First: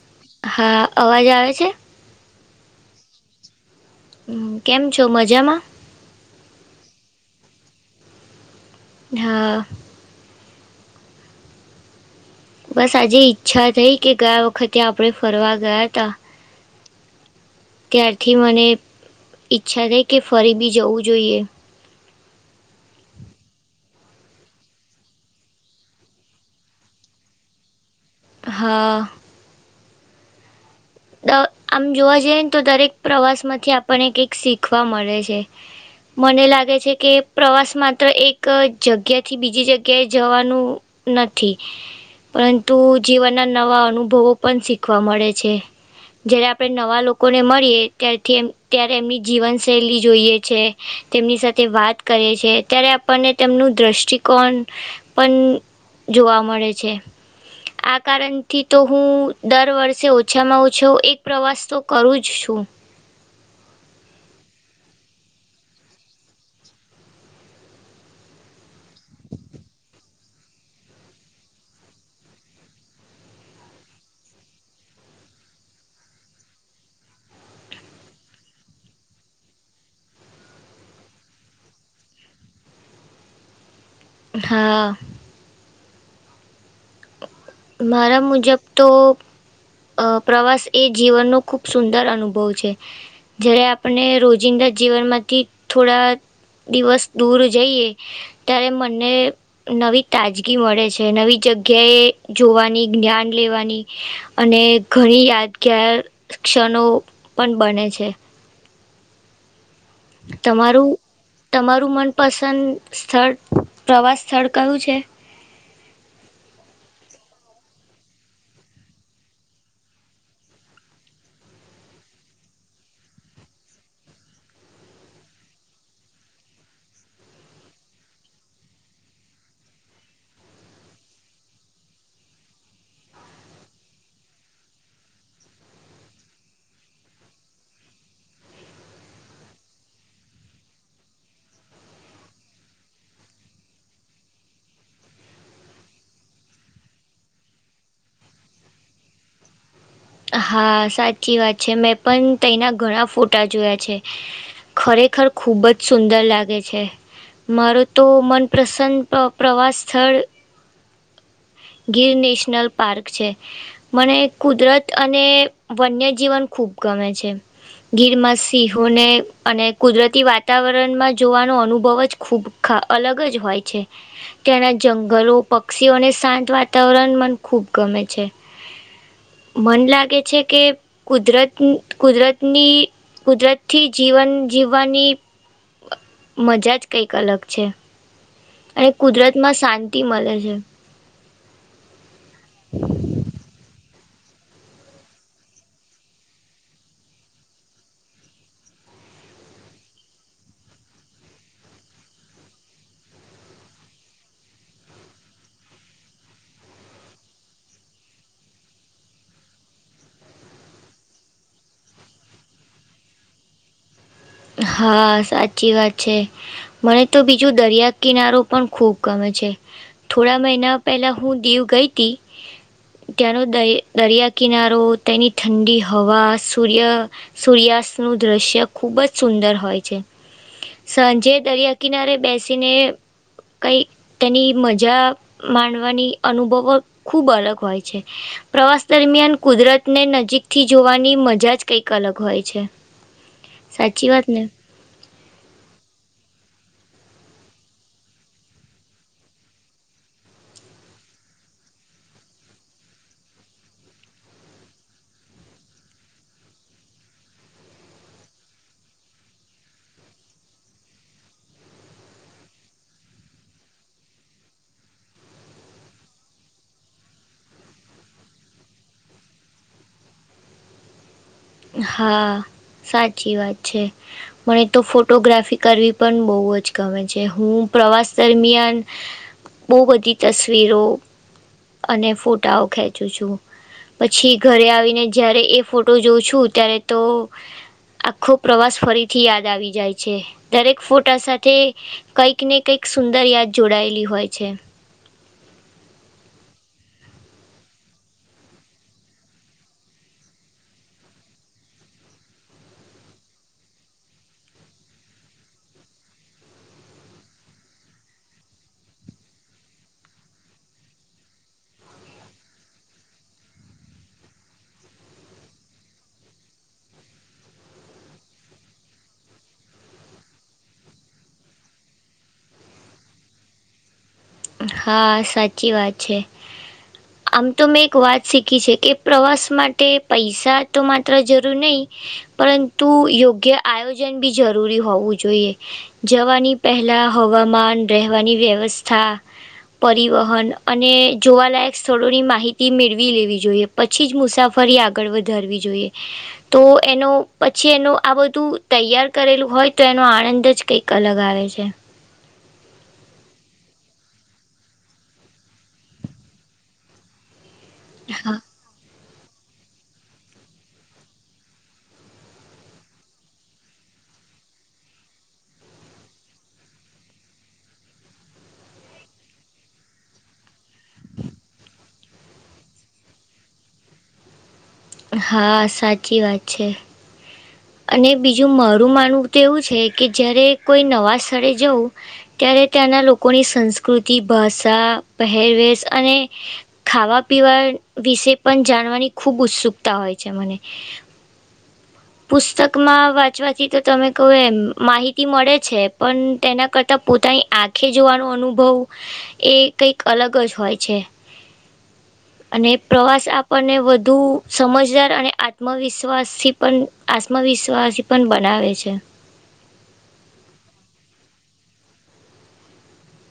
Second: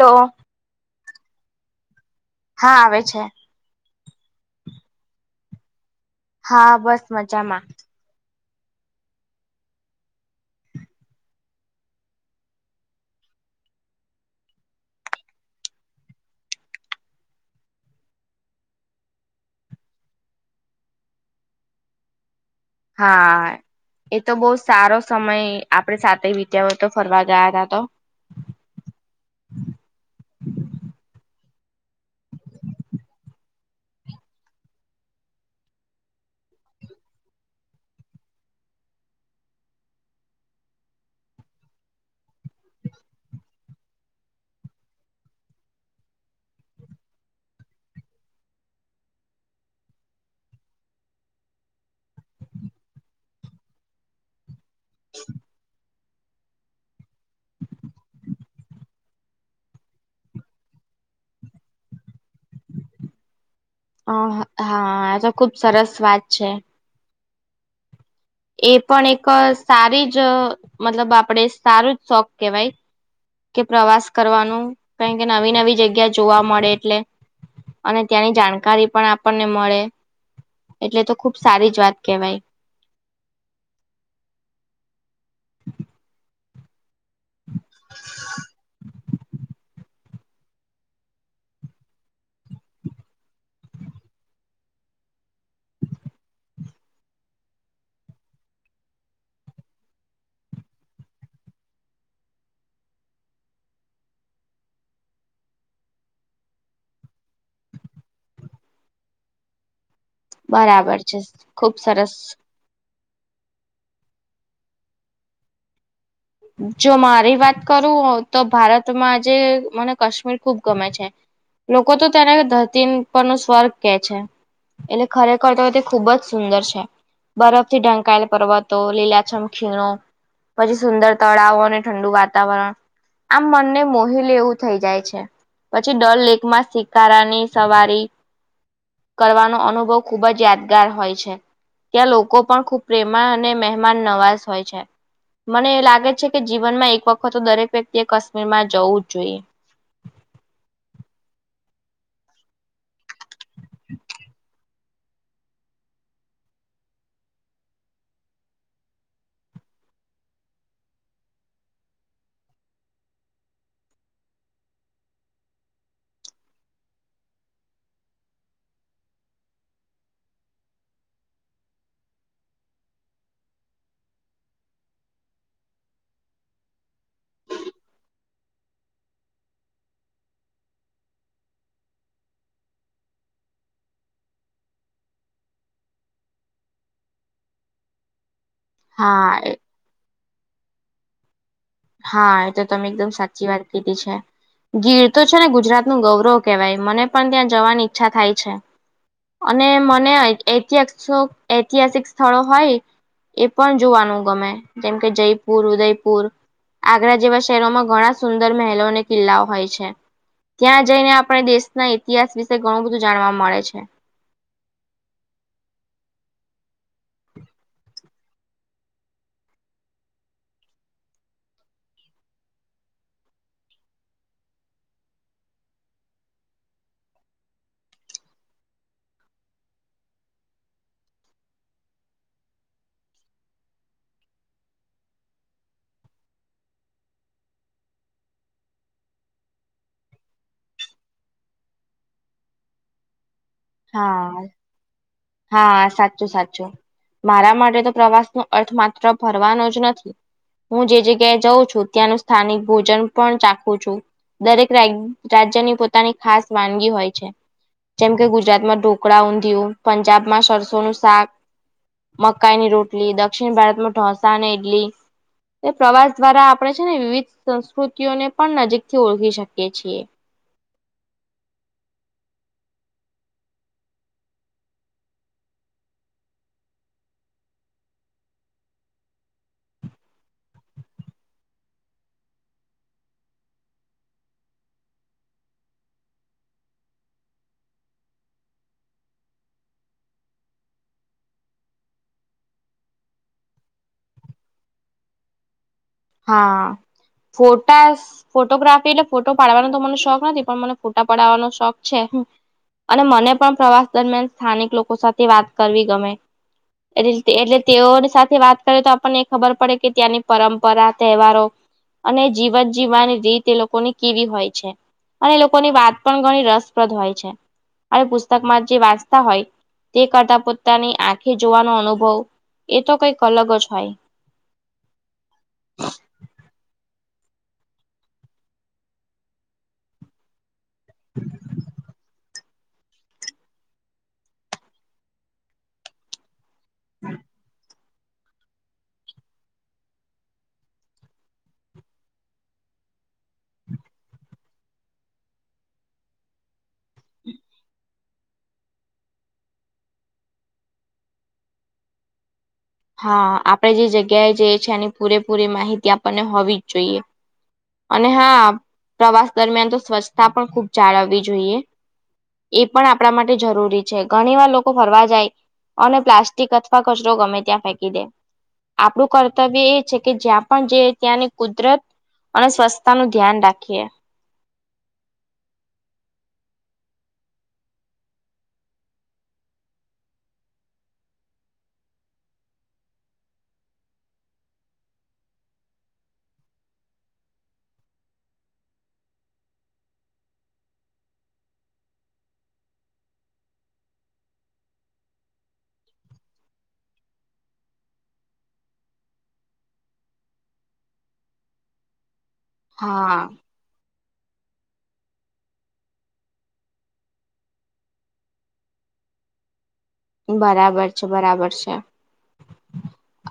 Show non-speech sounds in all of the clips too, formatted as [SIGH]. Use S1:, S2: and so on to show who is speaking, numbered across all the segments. S1: તો
S2: હા અવાજ આવે છે.
S1: હા આવે છે.
S2: હમ્મ કેમ છો મજામાં.
S1: હા બસ મજામાં.
S2: હા. બસ આજે ઈચ્છા થઈ કે ગયા વખતે આપણે ફરવા ગયા તા. ત્યારથી મને ઈચ્છા થઈ કે ફરી બી જવું જોઈએ.
S1: હા. એ તો બહુ સારો સમય આપડે સાથે વિતાવ્ય તો ફરવા ગયા ત તો.
S2: હા. તો આમ જોવા જઈએ ને તો દરેક પ્રવાસ માંથી આપણને કઈક શીખવા મળે છે. મને લાગે છે કે પ્રવાસ માત્ર એક જગ્યાથી બીજી જગ્યાએ જવાનું નથી પરંતુ જીવનના નવા અનુભવો પણ શીખવા મળે છે. જ્યારે આપણે નવા લોકોને મળીએ ત્યારથી એમ ત્યારે એમની જીવનશૈલી જોઈએ છે. તેમની સાથે વાત કરે છે ત્યારે આપણને તેમનું દ્રષ્ટિકોણ પણ જોવા મળે છે આ કારણથી તો હું દર વર્ષે ઓછામાં ઓછ છો એક પ્રવાસ તો કરું જ છું.
S1: આ હા આ તો ખુબ સરસ વાત છે. એ પણ એક સારી જ મતલબ આપડે સારું જ શોખ કેહેવાય. કે પ્રવાસ કરવાનું કારણ કે નવી નવી જગ્યા જોવા મળે એટલે. અને ત્યાંની જાણકારી પણ આપણને મળે. એટલે તો ખુબ સારી જ વાત કેવાય.
S2: હા. મારા મુજબ તો અ પ્રવાસ એ જીવનનો ખૂબ સુંદર અનુભવ છે. જ્યારે આપણને રોજિંદા જીવનમાંથી થોડા દિવસ દૂર જઈએ ત્યારે મને નવી તાજગી મળે છે નવી જગ કે જોવાની જ્ઞાન લેવાની અને ઘણી યાદગાર ક્ષણો પણ બને છે. તમારું
S1: બરાબર છે ખુબ
S2: તમારું
S1: સરસ
S2: મનપસંદ સ્થળ પ્રવાસ સ્થળ કયું છે.
S1: જો મારી વાત કરું તો ભારતમાં આજે મને કાશ્મીર ખુબ ગમે છે. લોકો તો તેને ધરતીન પરનું સ્વર્ગ કે છે. એટલે ખરેખર તો તે ખુબ જ સુંદર છે. બરફથી ઢંકાયેલ પર્વતો, લીલાછમ ખીણો, પછી સુંદર તળાવો અને ઠંડુ વાતાવરણ આમ મનને મોહિ લે એવું થઈ જાય છે. પછી ડલ લેકમાં શિકારાની સવારી કરવાનો અનુભવ ખૂબ જ યાદગાર હોય છે. ત્યાં લોકો પણ ખુબ પ્રેમાળ અને મહેમાન નવાસ હોય છે, મને લાગે છે કે જીવનમાં એક વખત તો દરેક વ્યક્તિએ કાશ્મીરમાં જવું જ જોઈએ.
S2: હા, સાચી વાત છે. મેં પણ તઈના ઘણા ફોટા જોયા છે. ખરેખર ખુબ જ સુંદર લાગે છે. મારું તો મનપસંદ પ્ર-પ્રવાસ સ્થળ ગીર નેશનલ પાર્ક છે. મને કુદરત અને વન્ય જીવન ખૂબ ગમે છે. ગીરમાં સિંહોને અને કુદરતી વાતાવરણમાં જોવાનો અનુભવ જ ખૂબ ખ અલગ જ હોય છે. ત્યાંના જંગલો, પક્ષીઓ અને શાંત વાતાવરણ મને ખૂબ ગમે છે. મન લાગે છે કે કુદરત-કુદરતની કુદરતથી જીવન જીવવાની મજા જ કંઈક અલગ છે અને
S1: હા
S2: કુદરતમાં શાંતિ મલે છે.
S1: હા, એ તો તમે એકદમ સાચી વાત કીધી છે. ગીર તો છે ને ગુજરાતનું ગૌરવ કહેવાય મને પણ ત્યાં જવાની ઈચ્છા થાય છે. અને મને ઐ-એતિહાસ્થ્ય એતિહાસિક સ્થળો હોય એ પણ જોવાનું ગમે જેમ કે જયપુર, ઉદયપુર આગ્રા જેવા શહેરોમાં ઘણા સુંદર મહેલો અને કિલ્લાઓ હોય છે. ત્યાં જઈને આપડે દેશના ઇતિહાસ વિશે ઘણું બધું જાણવા મળે છે.
S2: હા, સાચી વાત છે. મને તો બીજું દરિયાકિનારો પણ ખૂબ ગમે છે. થોડા મહિના પહેલાં હું દીવ ગઈ તી. ત્યાર હુ દઈ-દરિયાકિનારો તેની ઠંડી હવા, સૂર્ય સૂર્યાસ્તનું દ્રશ્ય ખૂબ જ સુંદર હોય છે. સાંજે દરિયાકિનારે બેસીને કંઈક તેની મજા માણવાની અનુભવ ખૂબ અલગ હોય છે. પ્રવાસ દરમિયાન કુદરતને નજીકથી જોવાની મજા જ કઈક અલગ હોય છે. સાચી વાત
S1: હા
S2: ને?
S1: [UNINTELLIGIBLE] હા, સાચું સાચું મારા માટે તો પ્રવાસનો અર્થ માત્ર ફરવાનો જ નથી હું જે જગ્યાએ જઉ છું ત્યાંનું સ્થાનિક ભોજન પણ ચાખું છું. દરેક રા-રાજ્યની પોતાની ખાસ વાનગી હોય છે. જેમ કે ગુજ ગુજરાતમાં ઢોકળા, ઊંધિયું, પંજાબમાં સરસોનુ શાક મકાઈની રોટલી, દક્ષિણ ભારતમાં ઢોસા અને ઇડલી તે પ્રવાસ દ્વારા આપડે છે ને વિવિધ સંસ્કૃતિઓને પણ નજીકથી ઓળખી શકીએ છીએ.
S2: હા, સાચી વાત છે. મને તો ફોટોગ્રાફી કરવી પણ બઉ જ ગમે છે. હું પ્રવાસ દરમિયાન બોઉ બધી તસવીરો અને ફોટાઓ ખેંચું છું. પછી ઘરે આવીને જયારે એ ફોટો જોઉ છું તું ત્યારે તો આખો પ્રવાસ ફરીથી યાદ આવી જાય છે. દરેક ફોટા સાથે કંઈક ને કઈક સુંદર યાદ જોડાયેલી હોય છે.
S1: હા, ફોટા સ ફોટોગ્રાફી એટલે ફોટો પાડવાનો તો મને શોખ નથી પણ મને ફોટા પડાવાનો શોખ છે. અને મને પણ પ્રવાસ દરમિયાન સ્થાનિક લોકો સાથે વાત કરવી ગમે એટલે તેઓની સાથે વાત કરે તો આપણને ખબર પડે કે ત્યાંની પરં પરા તહેવારો અને જીવન જીવવાની રીત એ લોકોની કેવી હોય છે. અને લોકોની વાત પણ ઘણી રસપ્રદ હોય છે. આવી પુસ્તક માં જે વાંચતા હોય. તે કરતા પોતાની આંખે જોવાનો અનુભવ એ તો કંઈક અલગ જ હોય.
S2: હા સાચી વાત છે. આમ તો મેં એક વાત શીખી છે કે પ્રવાસ માટે પૈસા તો માત્ર જરૂર નહીં પરં તો યોગ્ય આયોજન બી જરૂરી હોવું જોઈએ જવાની પહેલાં હવામાન રહેવાની વ્યવસ્થા. પરિવહન અને જોવાલાયક સ્થળોની માહિતી મેળવી લેવી જોઈએ. પછી જ મુસાફરી આગળ વધારવી જોઈએ. તો એનો પછી એનો આ બધું તૈયાર કરેલું હોય તો એનો આનંદ જ કઈ અલગ આવે છે.
S1: હા આપણે જે જગ્યાએ જે છે એની પૂરેપૂરી માહિતી આપણને હોવી જ જોઈએ. અને હા પ્રવાસ દરમિયાન તો સ્વચ્છતા પણ ખુબ જાળવવી જોઈએ. એ પણ આપણા માટે જરૂરી છે. ઘણીવાર લોકો ફરવા જાય અને પ્લાસ્ટિક અથવા કચરો ગમે ત્યાં ફેંકી દે આપણું કર્તવ્ય એ છે કે જ્યાં પણ જે ત્યાંની કુદરત અને સ્વચ્છતાનું ધ્યાન રાખીએ.
S2: હા સાચી વાત છે. અને બીજું મારું માનવું તો એવું છે કે જ્યારે કોઈ નવા સ્થળે જવું ત્યારે ત્યાંના લોકોની સંસ્કૃતિ ભાષા પહેરવેશ અને ખાવા પીવા વિશે પણ જાણવાની ખુબ ઉત્સુકતા હોય છે મને. પુસ્તકમાં વાંચવાથી તો તમે કહો એમ માહિતી મળે છે પણ તેના કરતાં પોતાની આ આખે જોવાનો અનુભવ એ કઈક અલગ જ હોય છે. અને પ્રવાસ
S1: હા
S2: આપણને વધુ સમજદાર અને આત્મવિશ્વાસથી પણ આત્મવિશ્વાસી પણ બનાવે છે.
S1: બરાબર છે બરાબર છે.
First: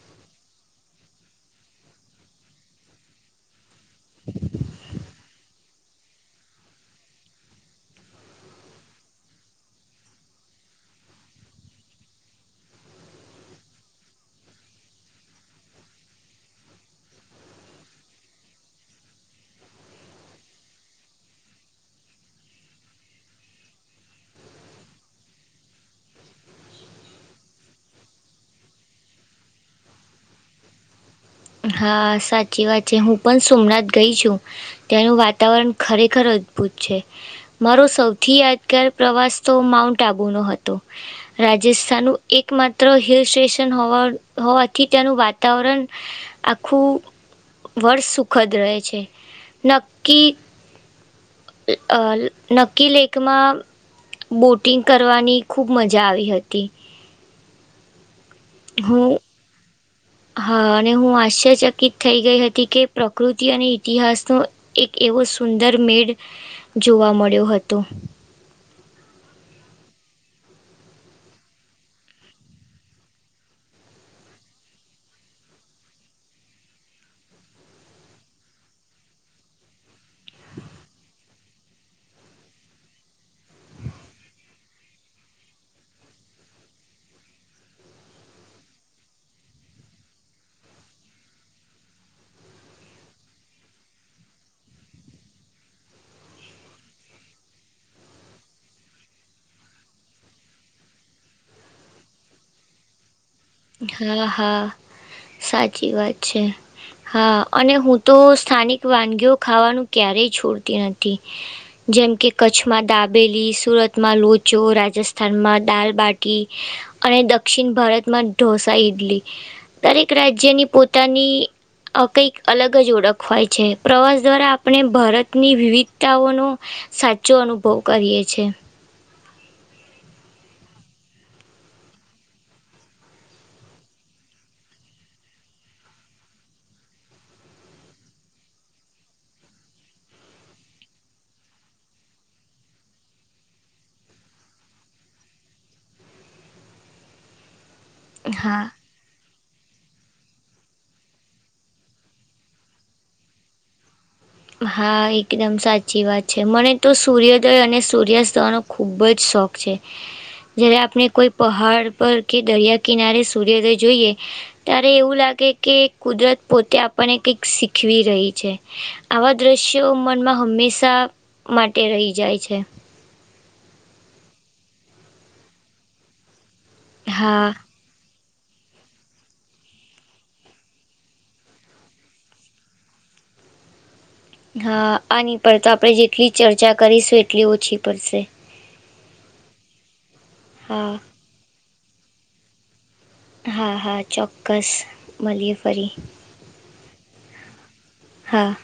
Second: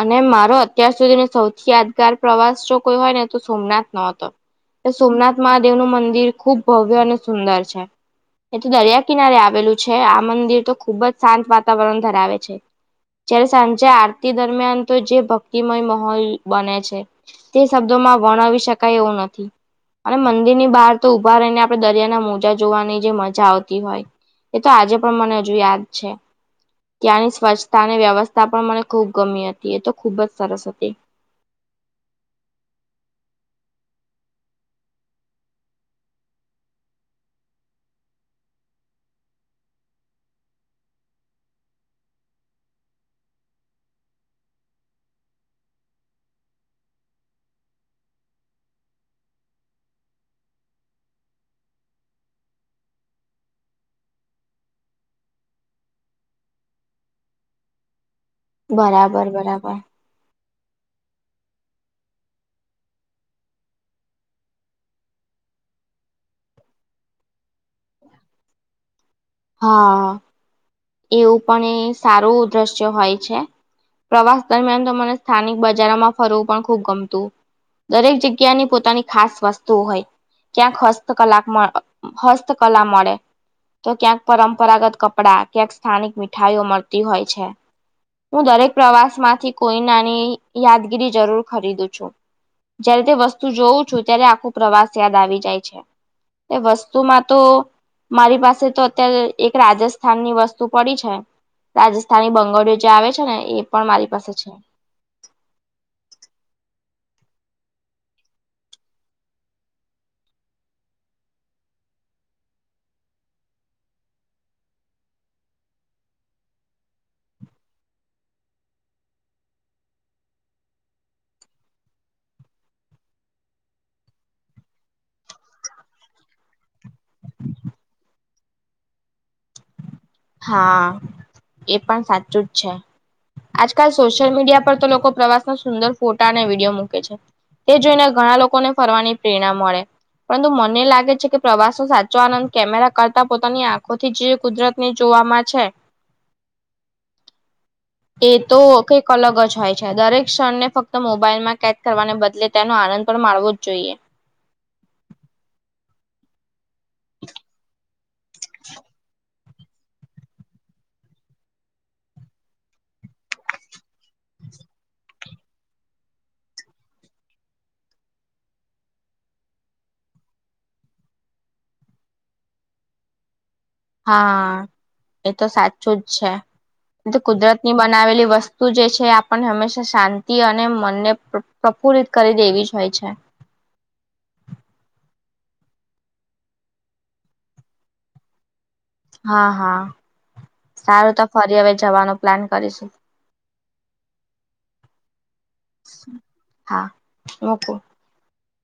S1: અને મારો અત્યાર સુધીનો સૌથી યાદગાર પ્રવાસ જો કોઈ હોય ને તો સોમનાથ હતો સોમનાથ મહાદેવ નું મંદિર ખુબ ભવ્ય અને સુંદર છે. એ તો દરિયા કિનારે આવેલું છે આ મંદિર તો ખુબ જ શાંત વાતાવરણ ધરાવે છે. જયારે સાંજે આરતી દરમિયાન તો જે ભક્તિમય માોલ બને છે. તે શબ્દોમાં વર્ણાવ શકાય એવું નથી. અને મંદિર ની બહાર તો ઊભા રહીને આપણે દરિયાના મોજા જોવાની જે મજા આવતી હોય. એ તો આજે પણ મને હજુ યાદ છે. ત્યાંની સ્વચ્છતા અને વ્યવસ્થા પણ મને ખૂબ ગમી હતી એ તો ખુબ જ સરસ હતી.
S2: હા સાચી વાત છે હું પણ સોમનાથ ગઈ છું. ત્યાંનું વાતાવરણ ખરેખર અદ્ભુત છે. મારો સૌથી યાદગાર પ્રવાસ તો માઉન્ટ આબુનો હતો. રાજસ્થાન ન એક માત્ર હિલ સ્ટેશન હોવા હોવાથી તે્યાનું વાતાવરણ. [UNINTELLIGIBLE] આખું વર્ષ સુખદ રહે છે નક્કી [UNINTELLIGIBLE] નક્કી લેકમાં. બોટિંગ કરવાની ખૂબ મજા આવી હતી. હું
S1: બરાબર બરાબર.
S2: હા અને હું આશ્ચરચકિત થઈ ગઈ હતી કે પ્રકૃતિ અને ઇતિહાસનો એક એવો સુંદર મેળ જોવા મળ્યો હતો.
S1: હા. એવું પણ એ સારું દ્રશ્ય હોય છે. પ્રવાસ દરમિયાન તો મને સ્થાનિક બજારોમાં ફરવું પણ ખુબ ગમતું. દરેક જગ્યાની પોતાની ખાસ વસ્તુઓ હોય. ક્યાંક હસ્તકલા હસ્તકલા મળે. તો ક્યાંક પરંપરાગત કપડા ક્યાંક સ્થાનિક મીઠાઈઓ મળતી હોય છે. હું દરેક પ્રવાસ માંથી કોઈ નાની યાદગીરી જરૂર ખરીદું છું. જયારે તે વસ્તુ જોઉં છું ત્યારે આખો પ્રવાસ યાદ આવી જાય છે. એ વસ્તુમાં તો મારી પાસે તો અત્યારે એક રાજસ્થાન ની વસ્તુ વસ્તુ પડી છે રાજસ્થાની બંગળીઓ જે આવે છે ને એ પણ મારી
S2: હા
S1: પાસે છે
S2: હા સાચી વાત છે. હા અને હું તો સ્થાનિક વાનગીઓ ખાવાનું ક્યારેય છોડતી નથી. જેમ કે કચ્છમાં દાબેલી, સુરતમાં લોચો, રાજસ્થાનમાં દાલબાટી. અને દક્ષિણ ભારતમાં ઢોસા ઈડલી દરેક રાજ્યની પોતાની કંઈક અલગ જ ઓળખવાય છે પ્રવાસ દ્વારા આપણે ભારતની વિવિધતાઓનો સાચો અનુભવ કરીએ છે.
S1: હા એ પણ સાચું જ છે. આજકાલ સોશિયલ મીડિયા પર તો લોકો પ્રવાસનો સુંદર ફોટા અને વીડિયો મૂકે છે. તે જોઈને ઘણા લોકોને ફરવાની પ્રેરણા મળે. પરંતુ મને લાગે છે કે પ્રવાસો સાચો આનંદ કેમેરા કરતા પોતાની આંખોથી જે કુદરત ને જોવામાં છે એ તો
S2: હા
S1: કંઈક અલગ જ હોય છે દરેક ક્ષણ ને ફક્ત મોબાઈલમાં કેદ કરવાને બદલે તેનો આનંદ પણ માણવો જ જોઈએ.
S2: હા એકદમ સાચી વાત છે મને તો સૂર્યોદય અને સૂર્યાસ્તનો ખૂબ જ શોખ છે. જ્યારે આપણે કોઈ પહાડ પર કે દરિયા કિનારે સૂર્યોદય જોઈએ. ત્યારે એવું લાગે કે કુદરત પોતે આપણને કઈક શીખવી રહી છે. આવા દ્રશ્યો મનમાં હંમેશા માટે રહી જાય છે.
S1: હા એ તો સાચું જ છે એ
S2: હા
S1: કુદરતની બનાવેલી વસ્તુ તું જે છે આપણને હંમેશા શાંતિ અને મનને પ્રફુલ્લિત કરી દેવી જ હોય છે.
S2: હા આની પર તો આપડે જેટલી ચર્ચા કરીશું એટલી ઓછી પડશે.
S1: હા હા
S2: હા
S1: સારું તો ફરી હવે જવાનો પ્લાન કરીશુ.
S2: હા હા ચોક્કસ મળીએ ફરી.
S1: હા મૂકું
S2: હા.